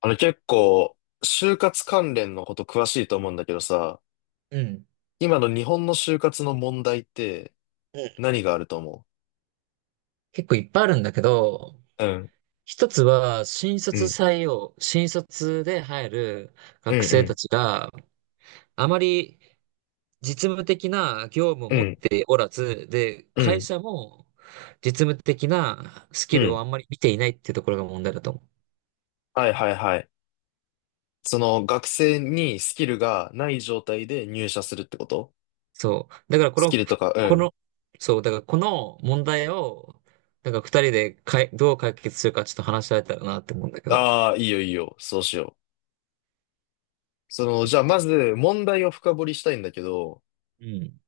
結構、就活関連のこと詳しいと思うんだけどさ、うん。今の日本の就活の問題ってうん、何があると思結構いっぱいあるんだけど、う？うん、一つは新う卒ん、採用、新卒で入るう学生たん、ちがあまり実務的な業務をうん、う持っん、ておらず、で、う会ん、社も実務的なスうキルをん。あんまり見ていないっていうところが問題だと思う。はいはいはい。その学生にスキルがない状態で入社するってこと？そう。だからこスキの、ルとか、うこん。の、そう、だからこの問題を、なんか二人でどう解決するかちょっと話し合えたらなって思うんだけど。ああ、いいよいいよ。そうしよう。えっじゃあまとず問題を深掘りしたいんだけど、うん。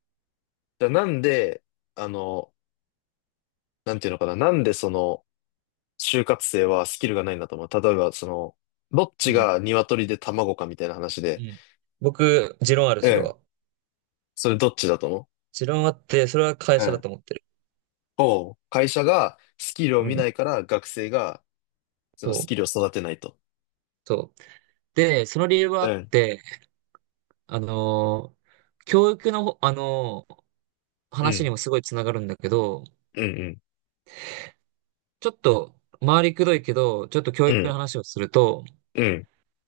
じゃあなんで、あの、なんていうのかな、なんで就活生はスキルがないんだと思う。例えば、どっうちん。が鶏で卵かみたいな話うで、ん。僕、持論ある、うそれん、は。それどっちだと思持論あって、それは会う？う社だん。と思ってる。会社がスキルをう見なん。いから学生がそそのスキう。ルを育てないと。そう。で、その理由はあうっん、て、あのー教育のほ、う話にん、もすごいつながるんだけど、うん、ちょっと、回りくどいけど、ちょっと教うん、う育のん、話をすると、うん、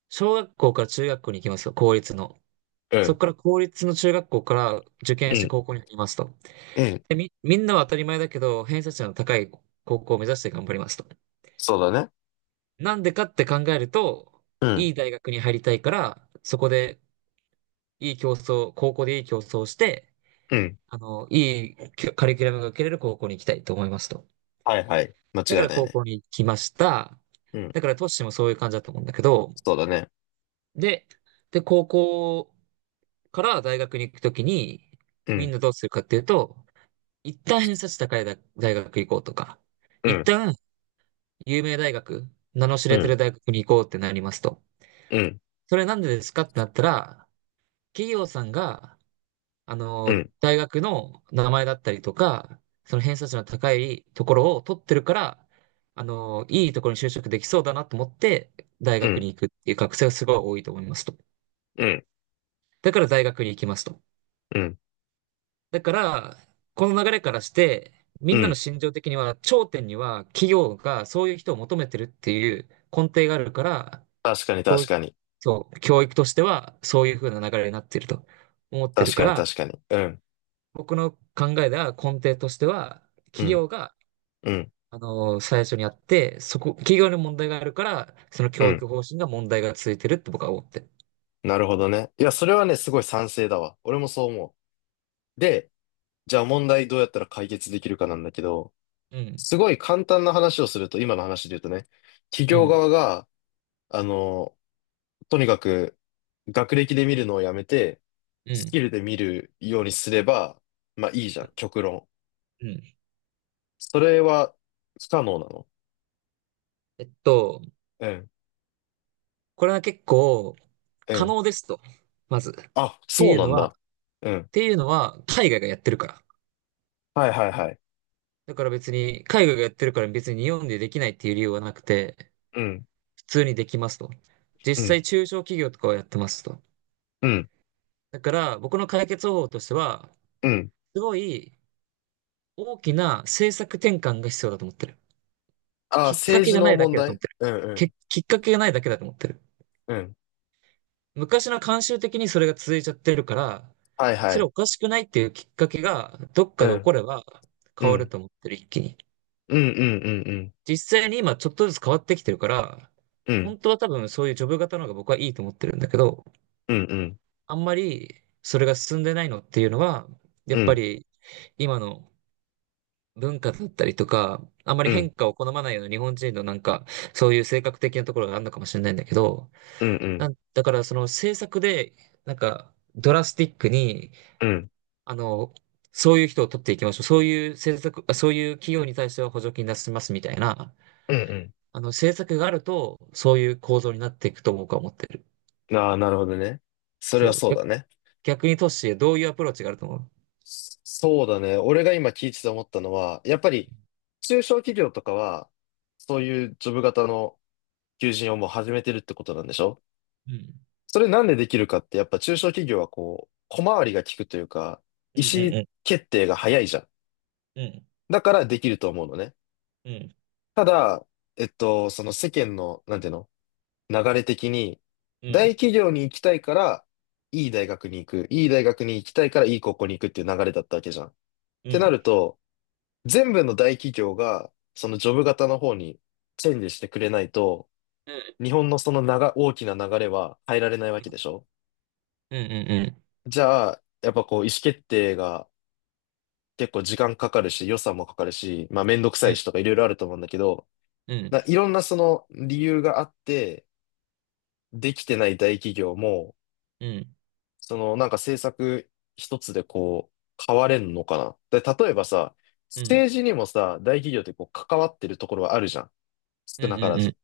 小学校から中学校に行きますよ、公立の。うそん、こから公立の中学校から受う験してん、高校に入りますと。うん。で、みんなは当たり前だけど、偏差値の高い高校を目指して頑張りますと。そうだね。なんでかって考えると、ういん、い大学に入りたいから、そこでいい競争、高校でいい競争をして、うん。いいカリキュラムが受けれる高校に行きたいと思いますと。はいはい。間だか違いらない高ね。校に行きました。うん、だからトッシーもそういう感じだと思うんだけど、そうだね。で、で、高校から大学に行くときに、うみんん、などうするかっていうと、一旦偏差値高い大学行こうとか、う一ん、旦有名大学、名の知うれてん、る大学に行こうってなりますと。うん、それなんでですかってなったら、企業さんが、うん、大学の名前だったりとか、その偏差値の高いところを取ってるから、いいところに就職できそうだなと思って、大うん、う学にん、行くっていう学生がすごい多いと思いますと。だから大学に行きますと。うん、だから、この流れからして、みうんなのん。心情的には、頂点には企業がそういう人を求めてるっていう根底があるから、確かに教確育、かに。そう、教育としてはそういう風な流れになってると思ってる確かかにら、確かに。うん、僕の考えでは根底としては、う企ん、業が、うん、最初にやって、企業に問題があるから、そのう教ん。育方針が問題が続いてるって僕は思ってる。なるほどね。いや、それはね、すごい賛成だわ。俺もそう思う。で、じゃあ問題どうやったら解決できるかなんだけど、うん、すごい簡単な話をすると、今の話で言うとね、企う業ん、側が、あの、とにかく学歴で見るのをやめて、うスキん、ルで見るようにすれば、まあいいじゃん、極論。うん。それは不可能なの？えっと、うん、これは結構う可ん。能ですと、まず。っあ、てそういうなのんは、っだ。うん。ていうのは海外がやってるから。はいはいはい。だから別に、海外がやってるから別に日本でできないっていう理由はなくて、うん、普通にできますと。実うん、際中小企業とかはやってますと。うん、だから僕の解決方法としては、うん。すごい大きな政策転換が必要だと思ってる。あ、きっか政け治がなのいだ問けだと思っ題？てる。うん、うん、きっかけがないだけだと思ってる。うん。昔の慣習的にそれが続いちゃってるから、はいはそれい。おかしくないっていうきっかけがどっうかで起ん。こればう変わるん。と思ってる、一気に。うんうんうんうん。実際に今ちょっとずつ変わってきてるから、うん。本当は多分そういうジョブ型の方が僕はいいと思ってるんだけど、うんうんあんまりそれが進んでないのっていうのは、やうっぱんり今の文化だったりとか、あんまりうん変化を好まないような日本人のなんか、そういう性格的なところがあるのかもしれないんだけど、うんうなん。んだからその政策で、なんか、ドラスティックに、うん。あの、そういう人を取っていきましょう。そういう政策、そういう企業に対しては補助金出しますみたいな、うん。政策があると、そういう構造になっていくと思う思ってる。ああ、なるほどね。それそはう。そうだね。逆に都市シどういうアプローチがあると思う？そうだね。俺が今聞いてて思ったのは、やっぱり中小企業とかは、そういうジョブ型の求人をもう始めてるってことなんでしょ？それなんでできるかって、やっぱ中小企業はこう、小回りが利くというか、う意ん思うん決定が早いじゃん。うん。だからできると思うのね。うん。うん。ただ、その世間の、なんていうの？流れ的に、う大ん。企業に行きたいから、いい大学に行く。いい大学に行きたいから、いい高校に行くっていう流れだったわけじゃん。っうてなん。ると、全部の大企業が、そのジョブ型の方にチェンジしてくれないと、うん。日本のその大きな流れは変えられないわけでしょ？うん。うん。じゃあ、やっぱこう、意思決定が結構時間かかるし、予算もかかるし、まあめんどくうさん。ういん。しとかいろいろあると思うんだけど、うん。いろんなその理由があって、できてない大企業も、うん。なんか政策一つでこう、変われんのかな。で、例えばさ、うん。政治にもさ、大企業ってこう、関わってるところはあるじゃん。少うんなかうらんうず。ん。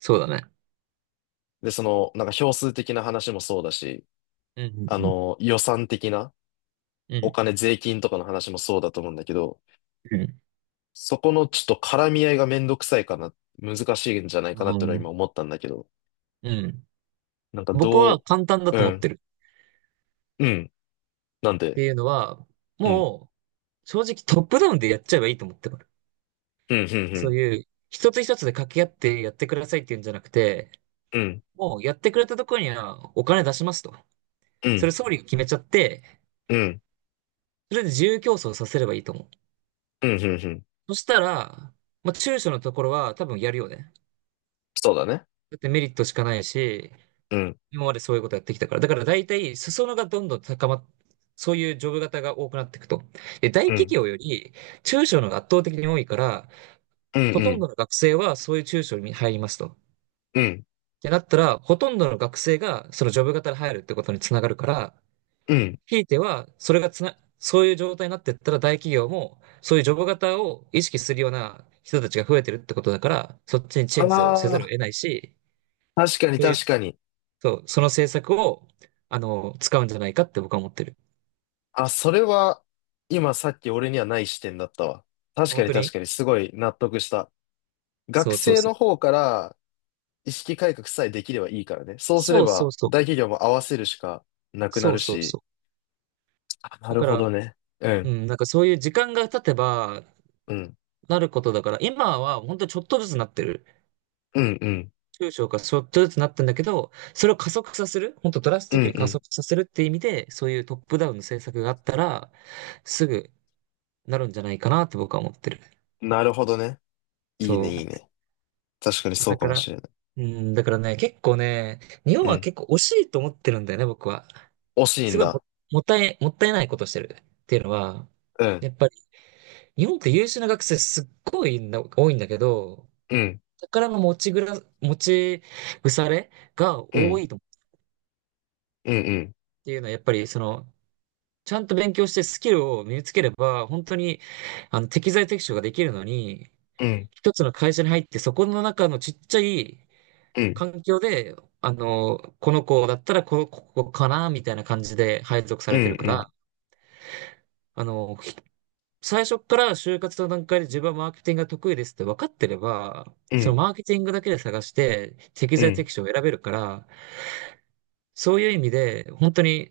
そうだね。で、なんか票数的な話もそうだし、うんうんうん。予算的な、うおん。金、税金とかの話もそうだと思うんだけど、うん。そこのちょっと絡み合いがめんどくさいかな、難しいんじゃないあかなっていうのはー、今思ったんだけど、うん。なんか僕はど簡単だう？とう思っん、てる。うん、なんっで？ていうのは、うん、もう、正直トップダウンでやっちゃえばいいと思ってる。うん、うん、うそうん、いう、一つ一つで掛け合ってやってくださいっていうんじゃなくて、うん、もうやってくれたところにはお金出しますと。うそれん、総理が決めちゃって、うん、それで自由競争させればいいと思う。うん、うん、うん。そしたら、まあ、中小のところは多分やるよね。そうだね。だってメリットしかないし、うん。今までそういうことやってきたから。だから大体、裾野がどんどん高まっ、そういうジョブ型が多くなっていくと。で、大う企ん業より中小の方が圧倒的に多いから、うんうほとんん、どの学生はそういう中小に入りますと。っうん、てなったら、ほとんどの学生がそのジョブ型で入るってことにつながるから、うん。ひいては、それがつな、そういう状態になっていったら大企業も、そういうジョブ型を意識するような人たちが増えてるってことだから、そっちにチあェンジをせざるをあ、得ないし、確かにそういう、確かに。そう、その政策を、使うんじゃないかって僕は思ってる。あ、それは、今さっき俺にはない視点だったわ。確か本に当確にかに、すごい納得した。そ学うそう生そのう。方から意識改革さえできればいいからね。そうすれそうそば、うそう。大企業も合わせるしかなくなそるうそうし。そう。あ、なだるかほら、どね。ううん、ん、なんかそういう時間が経てば、うん、なることだから、今は本当にちょっとずつなってる。うん、うん、中小がちょっとずつなってんだけど、それを加速させる、本当ドラスうティッん、クに加う速させるっていう意味で、そういうトップダウンの政策があったら、すぐなるんじゃないかなって僕は思ってる。ん。なるほどね。いいね、そいいね。確かにう。そうだかかもら、しれない。うん、だからね、結構ね、日本うはん。結構惜しいと思ってるんだよね、僕は。惜しいすんごいだ。も、もったいないことしてるっていうのは、うん、やっぱり日本って優秀な学生すっごいな多いんだけど、うん、宝の持ち腐れがう多ん、いと思ううん、うん、っていうのは、やっぱりその、ちゃんと勉強してスキルを身につければ、本当に、適材適所ができるのに、うん、うん、一つの会社に入って、そこの中のちっちゃいうん、環境で、この子だったらここかな、みたいな感じで配属さうれん、てるかうら、ん。あの、最初から就活の段階で自分はマーケティングが得意ですって分かってれば、うそのんマーケティングだけで探して適う材ん、適所を選べるから、そういう意味で本当に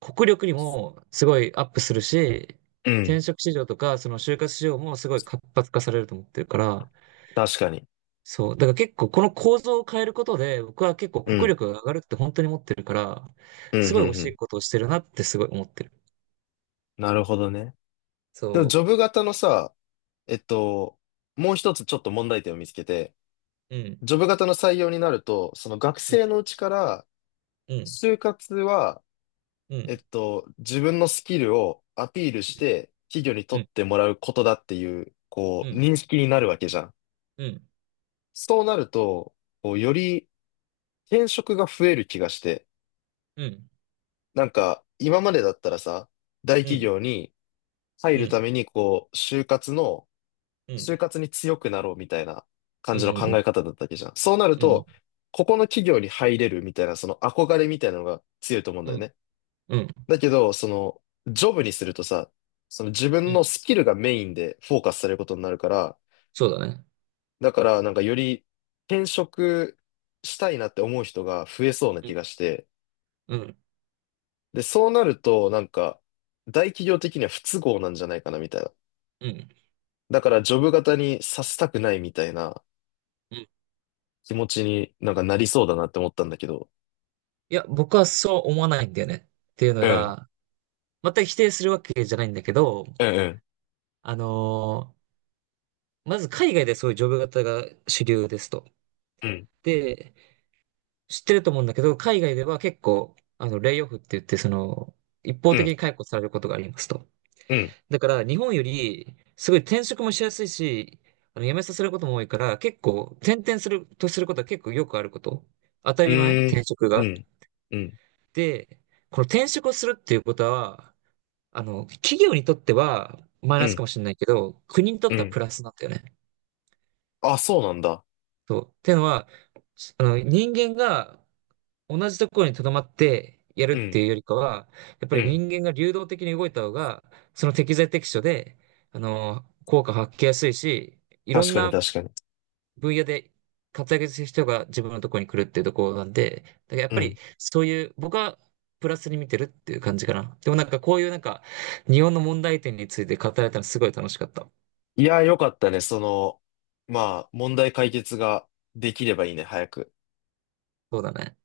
国力にもすごいアップするし、うん、転職市場とかその就活市場もすごい活発化されると思ってるから、確かに。そう。だから結構この構造を変えることで僕は結構う国ん、力が上がるって本当に思ってるから、うん、うすん、ごい惜うしいん。ことをしてるなってすごい思ってる。なるほどね。でも、ジそョブ型のさ、えっと、もう一つちょっと問題点を見つけて、う。うん。ジョブ型の採用になると、その学うん。生のうちから、うん。就活は、うん。自分のスキルをアピールうしん。て、企業にう取っん。てもらうことだっていう、こうう、ん。認識になるわけじゃん。うんそうなると、こう、より転職が増える気がして、うん、なんか、今までだったらさ、大う企ん、業に、入うるたん、めに、こう、うん、就活に強くなろうみたいな感うじん、のう考ん、え方だったわけじゃん。そうなるうん、と、ここの企業に入れるみたいな、その憧れみたいなのが強いと思うんうだよん、ね。うん、だけど、ジョブにするとさ、その自う分のん、スキルがメインでフォーカスされることになるから、そうだね。だからなんかより転職したいなって思う人が増えそうなう気ん、がして、うん、で、そうなるとなんか大企業的には不都合なんじゃないかなみたいな。うん、だからジョブ型にさせたくないみたいなうん。い気持ちになんかなりそうだなって思ったんだけど。や、僕はそう思わないんだよね。っていうのうん、が、全く否定するわけじゃないんだけど、うん、あのーまず海外でそういうジョブ型が主流ですと。うん、で、知ってると思うんだけど、海外では結構、レイオフって言って、一方う的ん、に解雇されることがありますと。うん、うん、だから日本よりすごい転職もしやすいし、辞めさせることも多いから、結構転々することは結構よくあること。当たうり前ーん、転職うが。ん、うん、で、この転職をするっていうことは、企業にとってはマイうナスかん、もしれないけど、国にとっうてはん。プラスなんだよね。あ、そうなんだ。そう。っていうのは、人間が同じところに留まってやるうってん、いうよりかは、やっぱうりん。人間が流動的に動いた方が、その適材適所で、効果発揮やすいし、いろ確んかにな確かに。分野で活躍する人が自分のところに来るっていうところなんで、だからやっうぱりん。そういう、僕はプラスに見てるっていう感じかな。でもなんかこういうなんか、日本の問題点について語られたのすごい楽しかった。いやー、よかったね。まあ、問題解決ができればいいね、早く。そうだね。